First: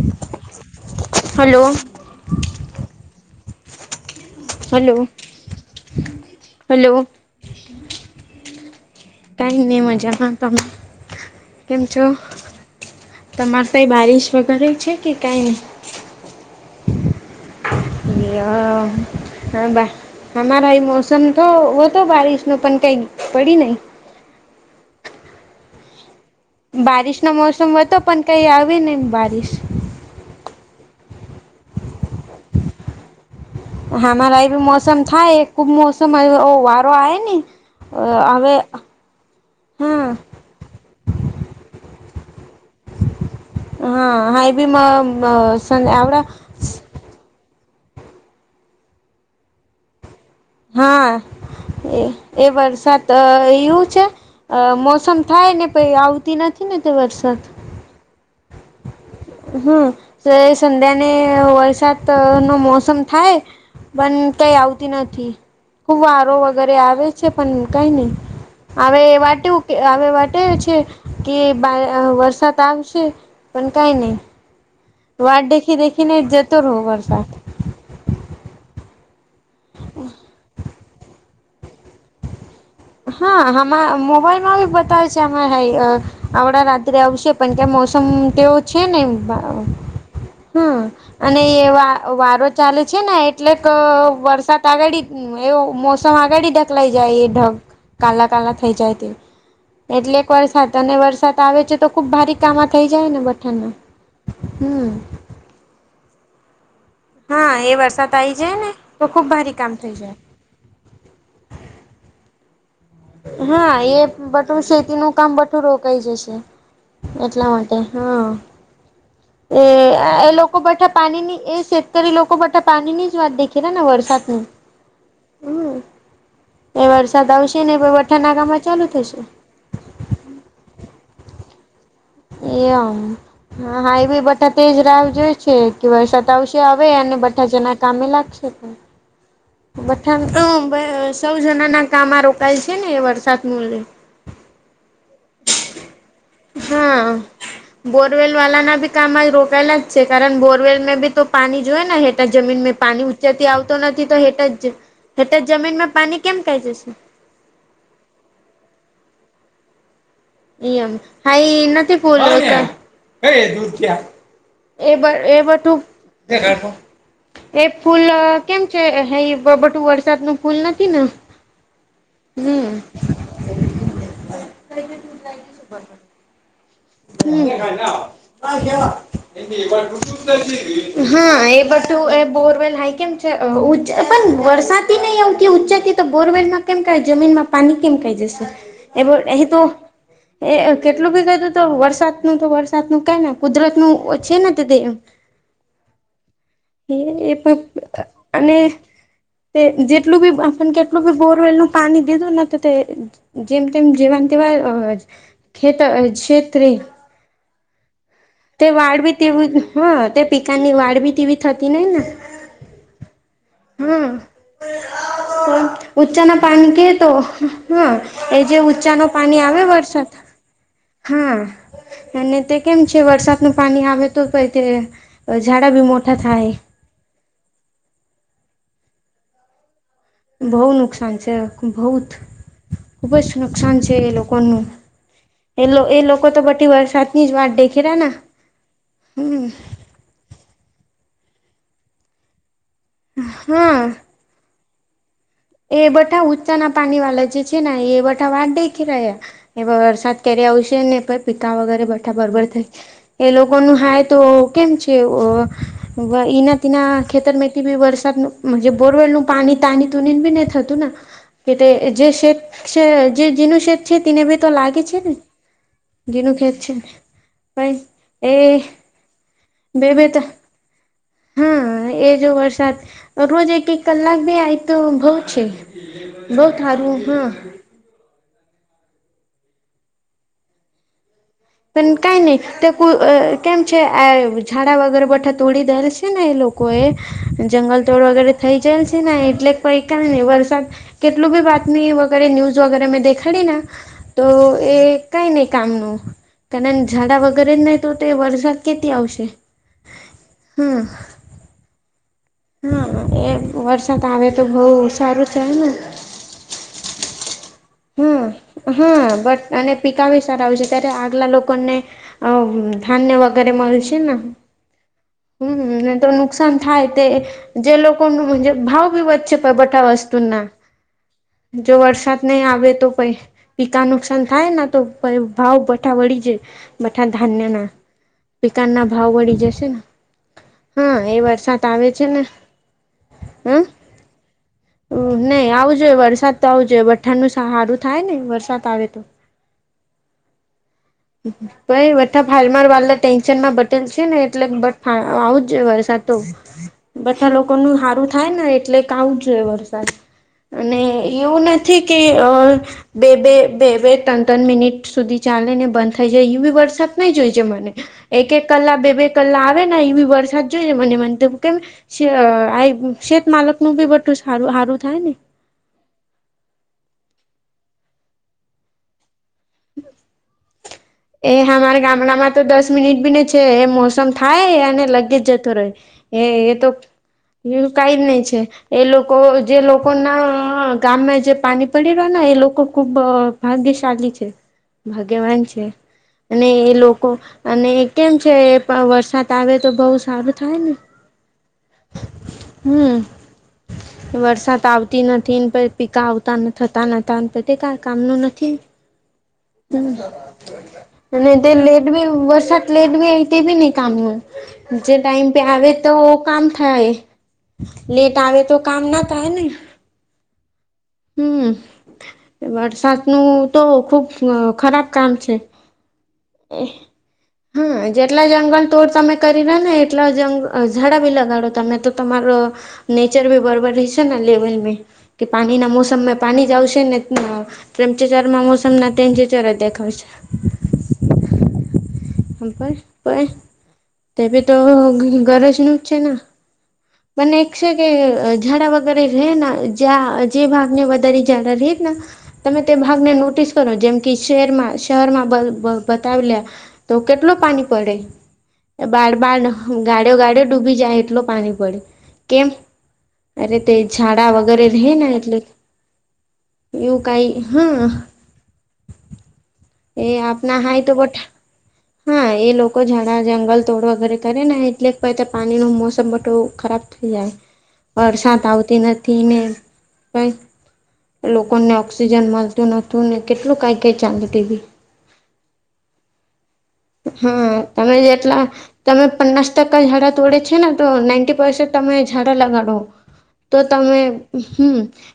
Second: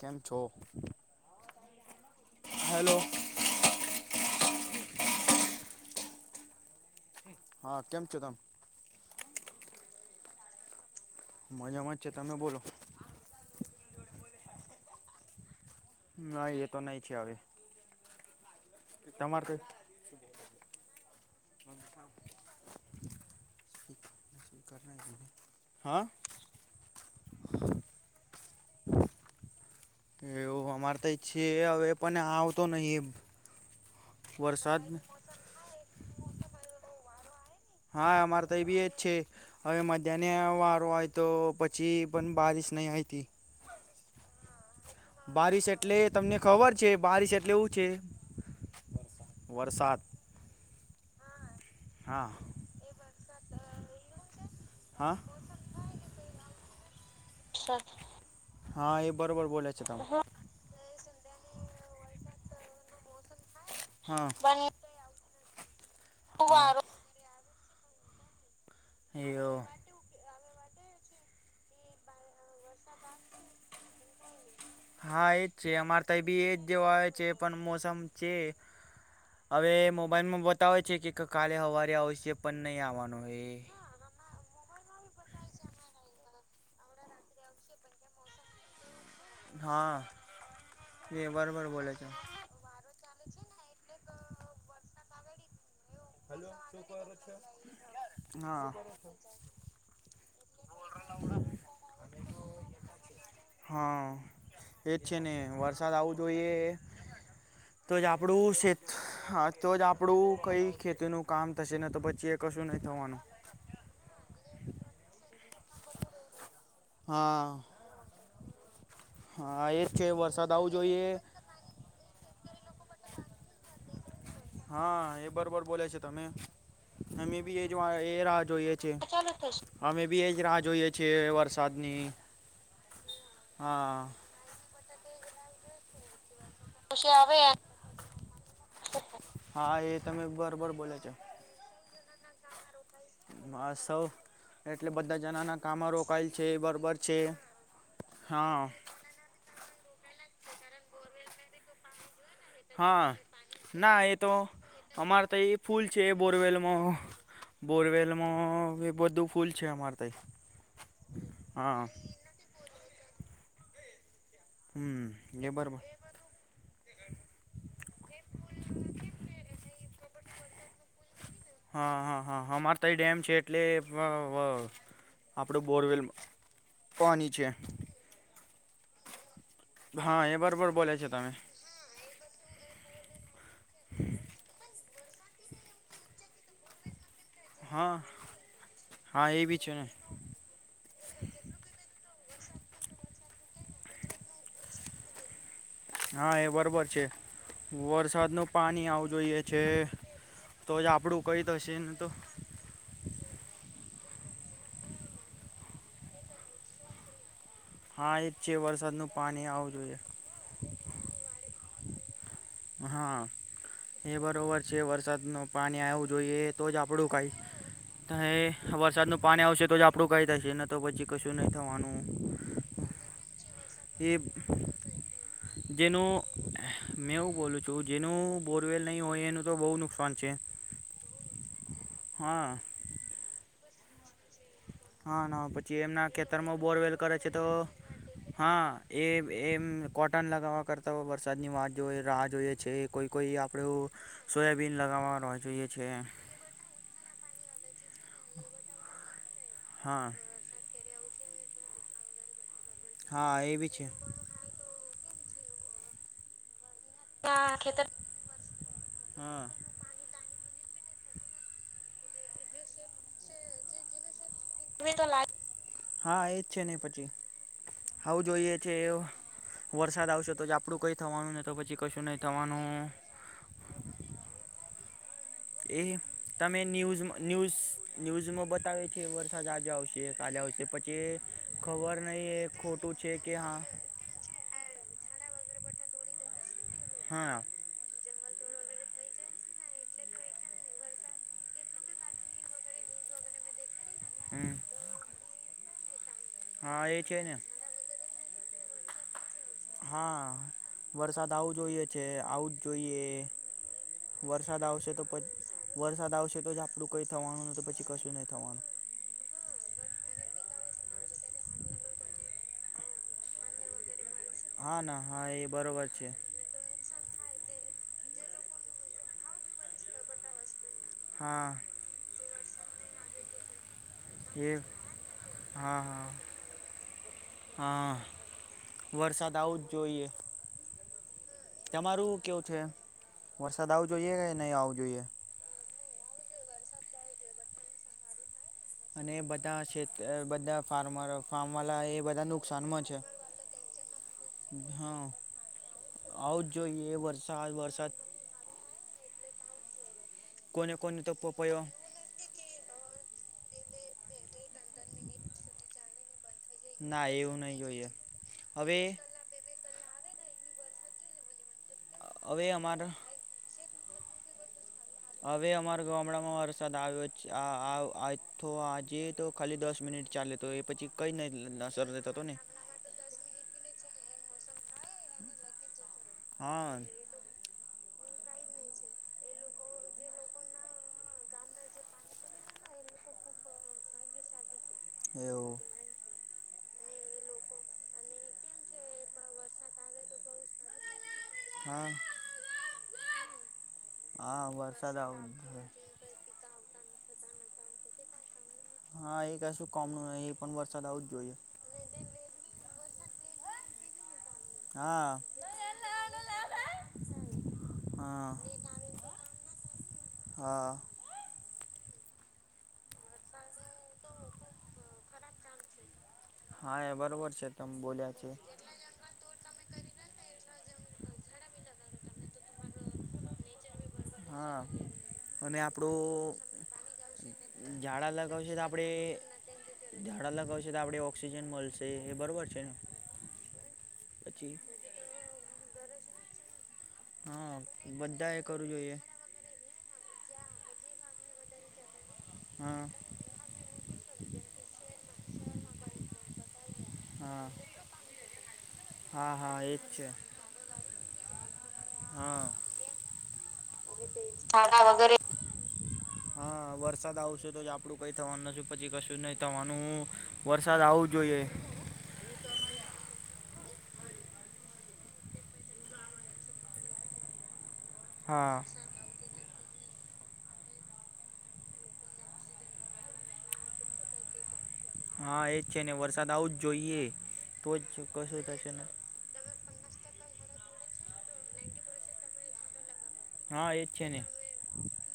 કેમ છો hello hello? Hello hello. હા કેમ છો તમ? કઈ નઈ મજામાં, તમે? કેમ મજામાં જ છો, છે તમે બોલો તમાર કઈ બારિશ વગેરે છે કે કઈની? ના એ તો નહી ચાલે [unintelligible] હા, બા અમારા એ મોસમ તો હો હતો બારિશનો પણ કઈ પડી નહિ હા. બારિશનો મોસમ હતો પણ કઈ આવે નહ બારિશ પર ત્યાં છે હવે પણ આવતો નહિ એમ હામારા એ બી મોસમ થાય, ખુબ મોસમ [unintelligible] વારો આવે ને હા, અમારે હવે તઈ બી એજ છે. હવે હા મધ્યાહને વારો હોય તો પછી પણ બારીશ નઈ હૈતી. હા. બી બારિશ એટલે આવડા તમને ખબર છે, બારીશ એટલે ઊંચ પ છે, વરસાદ હા હા એ વરસાદ એવું છે, અ હા મોસમ થાય ને પ આવતી નથી ને તે વરસાદ હા એ બરોબર બોલે હમ છે તમે જ સંધ્યા ને વરસાદ નો મોસમ થાય હા પણ કઈ આવતી નથી ખુબ વારો વગેરે આવે છે. પણ કઈ નહી આવે એ વાટુ વાટે છે. કે કે બા વરસાદ આવશે પણ કઈ નહી હા વાટ એજ છે, દેખી અમારે ત દેખીને બી જતો એજ રહો આવે વરસાદ છે, પણ મોસમ છે, હવે મોબાઈલમાં બતાવે છે, કે કાલે હવારે આવશે પણ નહીં આવવાનો હા એ હ મોબાઈલ બતાવે છે [unintelligible] આવડા રાત્રે આવશે પણ ત્યાં મોસમ તેવો છે ને એમ હા [unintelligible] હમ્મ એ અને બરાબર બોલે એવા છે વારો ચાલે છે ને એટલે કે વરસાદ આગળ એવ મોસમ આગળ ઢકલાઈ જાય એ ઢગ આલા કાલા હા થઈ જાયતે એટલે એક વરસાદ અને વરસાદ આવે છે તો ખુબ ભારી કામમાં થઇ જાય ને બઠાણના એજ છે ને વરસાદ આવું જોઈએ. હા. એ તો જ વરસાદ આવી આપડું જાય ને તો ખુબ ભારી [unintelligible] કામ તોજ થઈ જાય આપડું કઈ ખેતી નું કામ થશે, ની તો પછી એક હા, એ બટું શેતી નું કામ, બટું રોકાઈ જશે. એટલા હા માટે, હા. એ, હા જ છે એ વરસાદ લોકો આવવો બેઠા જોઈએ પાણીની, એ શેતકરી લોકો બેઠા પાણી નીજ વાત દેખ કે્યાં નાને વરસાદ. હા, એ બરોબર બોલે છે, તમે એ વરસાદ અમે બી આવશે એજ ને પહી બઠા એ રાહ નાકામાં જોઈએ ચાલુ છે. થશે અમે બી એજ રાહ જોઈએ છે એ વરસાદ એમ હા હાઈવે બધા તેજ રાહ જોઈ છે કે વરસાદ તવશે આવે અને બઠાજના કામે લાગશે તો હા એ તમે બઠા બરાબર બોલે છે [unintelligible] સૌ જના ના કામ આ રોકાયેલ છે, ને વરસાદ ન લે સૌ એટલે બધા જણા ના કામ રોકાયેલ છે, બરોબર છે. હા બોરવેલ હા વાલાના બી કામ રોકાયેલા જ છે, કારણ બોરવેલ ને બી તો પાણી જોઈએ નેે જમીન મે પાણી હા ઊંચેથી આવતો ના નથી એ તો હેટ જ અમારે હેઠ તો જ એ ફૂલ જમીનમાં છે પાણી કેમ કાઈ જશે બોરવેલમાં, બોરવેલમાં એ બધું સ્કૂલ છે, અમાર એમ હાઈ નથી [unintelligible] એ બટ, એ હમ બરોબર બટુક એ ફૂલ કેમ છે, હ બટું વરસાદ નું ફૂલ નથી ને? હા હા હા હમ અમાર તય ડેમ છે એટલે વા વા. આપડ બોરવેલ પોણી છે. હા હા એ બરોબર બોલે છે તમે એ બઘુ એ બોરવેલ. હાય કેમ છે અઉચા પણ વરસાદથી નહી આવતી ઉચા થી તો બોરવેલમાં કેમ કાઈ. જમીનમાં પાણી હા કેમ કાઈ જશે એવો હા એ બી અહીતો છે ને એ એ કેટલું ભી કરહ્યુ. વરસાદ નુ તો વરસાદ નું કાઈન કુદરત નું ઓછી ને તે એમ. હા એ બરોબર છે વરસાદ નુ અને પાણી આવું જોઈએ છે. તે જેટલું બી આપણ તો જ કેટલું બી આપણું કઈ બોરવેલ નું થશે ને પાણી તો દીધું નથી તે જીમ. તેમ જીવાન તેવા અ ખેતર છેતરી. હા એ જ છે તે વાળ વરસાદનું બી પાણી તેવું આવવું જોઈએ હ તે પિકાની વાળ બી તેવી થતી નહીના. હા આ. એ બરોબર છે વરસાદ નૂ તો પાણી આવવું જોઈએ ઉચ્ચાના એ તો પાણી જ કે આપડું કઈ હા એ થયે. જે ઊંચાનું વરસાદનું પાણી આવે આવશે તોજ આપડું વરસાદ કઈ થશે નઈ તો પછી કશું હા નહી અને તે કેમ છે વરસાદ એ ઝાડા બી જેનું, મોટા થાય મેં એવું બોલું છું, જેનું બોરવેલ નહી હોય એનું તો બહુ નુક બહુ નુકસાન છે. બહુત હા ખૂબ નુકસાન છે એ લોકોનું હા, ના એ એ પછી એમના લોકો તો ખેતરમાં બધી બોરવેલ કરે વરસાદની છે જ તો વાટ દેખેલા ને હા, એ હમ એમ કોટન લગાવવા કરતા હો વર વરસાદની વાત જો રાહ જોઈએ છે, કોઈ કોઈ આપડે હા સોયાબીન લગાવવાનું હોય એ બઠા ઊંચા ના પાણી વાલા જે છે ને એ બઠા વાટ દેખી રહ્યા, એ હા વરસાદ ક્યારે આવશે ને પીકા વગરે બઠા બરાબર થઈ એ હા લોકો બી નુ છે હાય તો કેમ છે ઓઅ વહીના. તના ખેતર મે બી વરસાદનુ જે બોરવેલ નુ હા પાણી તાણી તુ. બીને થતું ના કે તે જે શેક છે જે જીનું શેક છે તેને વે. તો લાગે છે ને. હા એજ છે ને પછી ભાઈ આવું એ જોઈએ છે એવું. બે બે તા તો પછી હા કશું એ નહીં જો વરસાદ થવાનું રોજ એક એક કલાક ભી આઈ. તો બહુ. છે એ બહુ તમે ન્યૂઝ થારું હા ન્યૂઝ ન્યૂઝમાં બઘા. વતાવે છે વરસાદ આજે આવશે કાલે આવશે પછી. પણ ખબર કઈ નહીં નહી એ તે કુ ખોટું અ છે અ કે કેમ હા છે આ ઝાડા વગેરે બઠત. થોડી દેલ છે ને એ લોકો એ હા જંગલ તોડ વગેરે. થઈ જાયેલ છે ને એટલે પઈકા ને વરસાદ કેટલું બી બાતમી વગેરે ન્યૂઝ વગેરે મેં દેખાડી ને તો હમ એ કઈ નહી કામ નુ કાનન હા એ છે ઝાડા ને વગેરે જ નહી તો તે વરસાદ કેતી આવશે. હા હા વરસાદ આવું જોઈએ છે આવું જ જોઈએ. હા એ વરસાદ આવે તો વરસાદ બહુ આવશે તો સારું પછી છે ને વરસાદ આવશે તો જ આપડું કઈ થવાનું ન તો પછી. કશું નહીં હા થવાનું હા બટ અને પીકા ભી સારા આવે છે ત્યારે. તે આગલા લોકો ને અ ધાન્ય વગેરે મળશે ના. હા ના હા એ બરોબર હમ છે તો નુકસાન થાય તે જે લોકો. પણ મુજે ભાવ ભી વચ્ચે બટા વસ્તુના હા જો વરસાદ નહી આવે. વેતો પઈ. કા નુકસાન એ થાય ના તો ભાવ હા બઠા હા વળી જાય બઠા ધાન્યના. હા પિકાના ભાવ વરસાદ વળી આવવું જશે જ ને જોઈએ હા એ વાત. તમારું કેવું છે હ વરસાદ આવું જોઈએ કે નહી આવવું જોઈએ. જો વરસાદ તો જો વઠાણનું સારું થાય ને વરસાદ. આવે તો અને બધા ક્ષેત્ર બધા. ફાર્મર ફાર્મવાલા ભાઈ એ બઠા બધા ફાર માર નુકસાનમાં વાલા છે ટેન્શન માં બટેલ છે ને એટલે હા આવું જ. વરસાદ તો આવવું જ જોઈએ બધા વરસાદ લોકો ન વરસાદ સારું થાય ને એટલે જોઈએ વરસાદ કોને અને કોને તો એવું પપયો નથી કે બે બે બે બે ત્રણ ત્રણ મિનિટ સુધી ચાલે ને બંધ જે એ બી વરસાદ ના નહી જોય એવું છે નહીં મને જોઈએ એક એક હવે કલાક બે બે કલાક આવે એવી વરસાદ જોઈ મને મને કેમ હવે અમારા શેતમાલ ું પી બ તું સારું હ હવે અમારા ગામડામાં વરસાદ આવ્યો છે આ આ તો આજે તો ખાલી દસ મિનિટ ચાલે તો એ પછી કંઈ એ નહીં હમાર અસર ગામડા થતો માં ને તો દસ મિનિટ બી છે એ મોસમ થાય અને લગે જતો રહે એ એ તો હા એવું કઈ જ નહી એ લોકો જે લોકો ના ગામમાં જે પાણી પડી રહ્યો ને એ લોકો ખુબ ભાગ્યશાલી છે ભાગ્યવાન એવું છે અને એ લોકો અને કેમ છે વરસાદ આવે તો બહુ સારું થાય ને હા હમ હા વરસાદ આવતી આવ નથી ને પ પીકા આવતા થતા નતા પછી ક મ ન નથી. હા એ ક શું કોમનું નહિ એ પણ વરસાદ આવું. જ અને જોઈએ તે લેટ ભી વરસાત લેટ ભી આવી તે ભી નઈ કામ જે હા ટાઈમ પે આવે તો. બુ કામ થાય લેટ હા આવે તો કામ ના થાય ને. હા હમ વરસાત નું તો ખુબ ખરાબ કામ છે. હાએ બરોબર છે તમે હા બોલ્યા જેટલા છે જંગલ તોડ તમે કરી રહ્યા ને એટલા જ ઝાડા બી લગાડો તમે તો તમારો. નેચર ભી બરોબર રહેશે ના હા લેબરની કે અને પાણી ના મોળ. મોસમ આપણું પાણી જાવશે ને ઝાડા ટેમ્પચરમાં લગાવશે તો મોસમ આપણે ના ટેપચર દેખાયશે આપ ઓક્સિજન મળશે એ બરોબર છે ને ત ભ તો પછી ગરજ ન જ છે મને એક હા છે કે બધા એ કરવું ઝાડા જોઈએ વગેરે રહે ના્યા જે ભાગ તમે તે હા ભાગને નોટિસ કરો જેમ શેર શહેરમાં બતાવલ્યા તો કેટલો હા પાણી પડે બાર હા બાર હા એજ છે ગાડ્યો ગાડ્યો ડૂબી જાય એટલો પાણી પડે હા કેમ અરે તે ઝાડા વગેરે રહેે ને એટલે હા એવું વરસાદ કઈ આવશે તો જ હા આપડું કઈ થવાનું નથી પછી કશું નહી તમાનું એ આપના વરસાદ હાય તો આવું બટ જોઈએ હા એ લોકો ડા જંગલ તોડ વગેરે કરે ને એટલે પાણી નું મોસમ બટું ખરાબ થઈ વરસાત હા આવતી નથી મેં કઈ લોકોને ઓક્સિજન મળતું નહોતું ને કેટલું કઈ કઈ ચાાલતીી હા એજ છે ને વરસાદ આવુંજ હા તમે જેટલા થશે ને તમે પન્નાસ ટકા ઝડા તોડે છે ને ના પ તમે ડા લગાડો તો હા એજ તમે છે ને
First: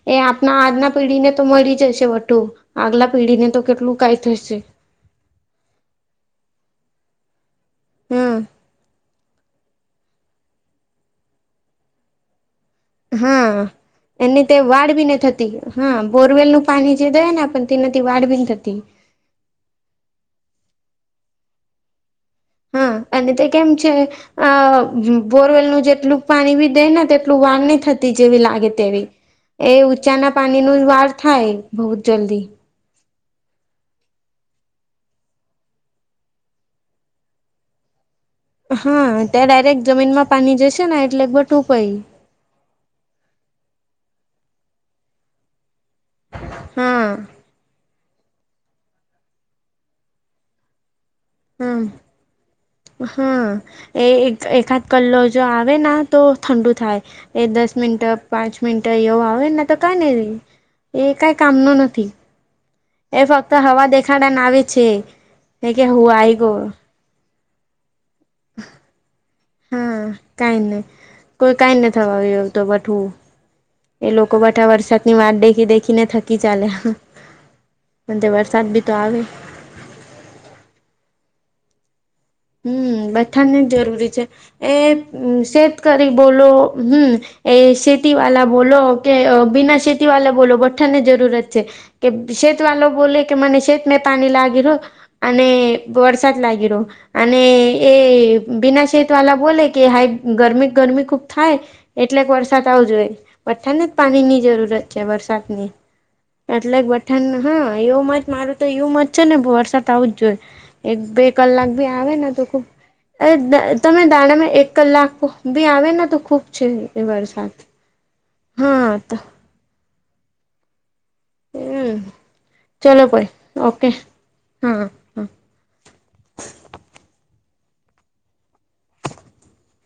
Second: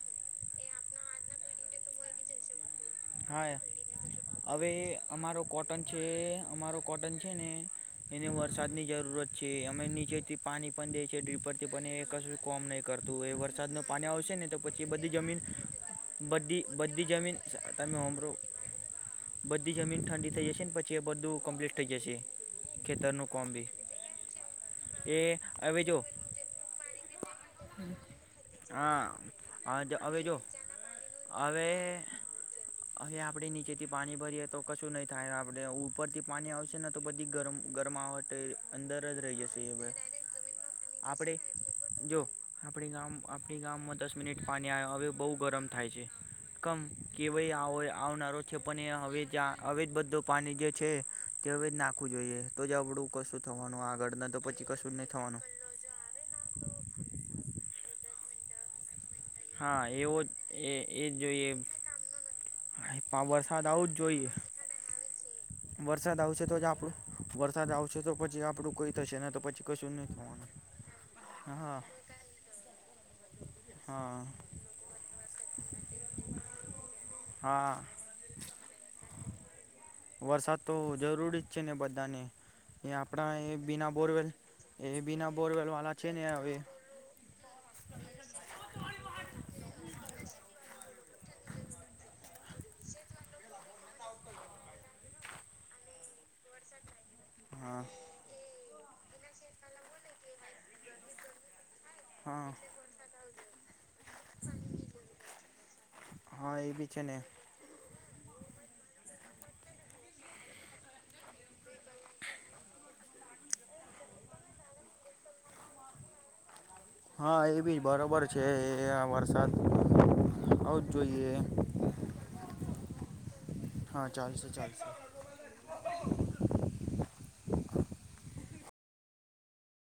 હ આજના પેઢી ને તો મળી જશે વટું આગલા પેઢીને હા તો કેટલું કાઈ થશે હવે અમારો કોટન છે અમારો કોટન છે ને એને હમ વરસાદ ની જરૂરત છે અમે નીચેથી પાણી પણ દે છે ડ્રીપર થી પણું કોમ નહીં કરતું એ હા વરસાદનું પાણી આવશે એની ને તે તો પછી વાડ બી બધી ન જમીન થતી બધી બધી જમીન ત તમે બધી જમીન ઠંડી થઈ જશે ને પછી એ બધું કમ્પ્લીટ થઈ જશે હા ખેતરનું અને તે કોમ કેમ બી છે એ હવે બોરવેલનું જો જેટલું પાણી ભી દે ને તેટલું વાન ન થતી જેવી લાગે તેવી હા એ હા જ- હવે ઊંચાના જો પાણી નુ વાર થાય બહ હવે જ જલ્દી હવે આપણે નીચેથી પાણી ભરીએ તો કશું નહીં થાય આપણે ઉપરથી પાણી આવશે ને તો બધી ગરમ ગરમાવટ હા અંદર જ રહી ત્યાં જશે ડાયરેક્ટ હવે જમીનમાં પાણી જશે ને એટલે આપણે ટોપાઈ જો આપણે ગામ આપણી ગામમાં મિનિટ પાણી આવ હવે બહુ ગરમ થાય છે, કમ હા કેવાય આવનારો. છે પણ એ હવે હવે જ બધું પાણી જે છે. કે હવે જ હમ નાખવું જોઈએ તો જ આપડું હા કશું થવાનું એ આગળ, ના તો પછી એકાદ કશું જ નહી, કલ્લો થવાનું જો આવે ને તો ઠંડુ થાય એ દસ. દસ મિનટ પાંચ મિનટ એવો આવેને તો હા કઈ એવો નહી એ કઈ કામનો નથી. હા, એ પા ફક્ત વરસાદ હવા આવો જ જોઈએ દેખાડાને આવે છે કે હું વરસાદ આવી આવશે તો ગયો. જ આપણું વરસાદ આવશે તો પછી આપડું કઈ થશે ને તો પછી કશું હા નહીં થવાનું કઈ નહી કોઈ કઈ હા ન થવા એ તો વઠવું એ હા લોકો બઠા વરસાદની વાત દેખી દેખી ને થકી હા ચાલા વરસાદ ભી તો આવે વરસાદ તો જરૂરી જ છે ને બધાને એ હમ્મ આપણા બઠાને એ જ બિના જરૂરી છે બોરવેલ એ બિના બોરવેલ વાળા શેતકરી છે ને બોલો હવે હમ એ શેતી વાલા બોલો કે બિના શેતી વાલા બોલો બઠા ની જરૂરત છે કે શેત વાલો બોલે કે મને શેતને પાણી લાગી રહુ અને વરસાદ લાગી રહ્યો. અને હા એ બીના શેત વાલા બોલે કે હાઈ ગરમી ગરમી ખુબ થાય એટલેક હા વરસાદ આવજ જોઈ બઠાને જ પાણીની જરૂરત છે વરસાદની હા એ એટલે બી છે ને બઠણ હા યું મ જ મારું તો યું મ છે ને વરસાદ આવું જ જોઈ એક બે કલાક ભી આવે ને તો ખુબ અ તમે દાણામાં એક કલાક ભી આવેને તો ખૂબ હા એ ભી બરોબર છે હા એ તો વરસાદ જોઈએ. હમ ચલો કોઈ ઓકે હા ચાલશે હા ચાલશે. હા.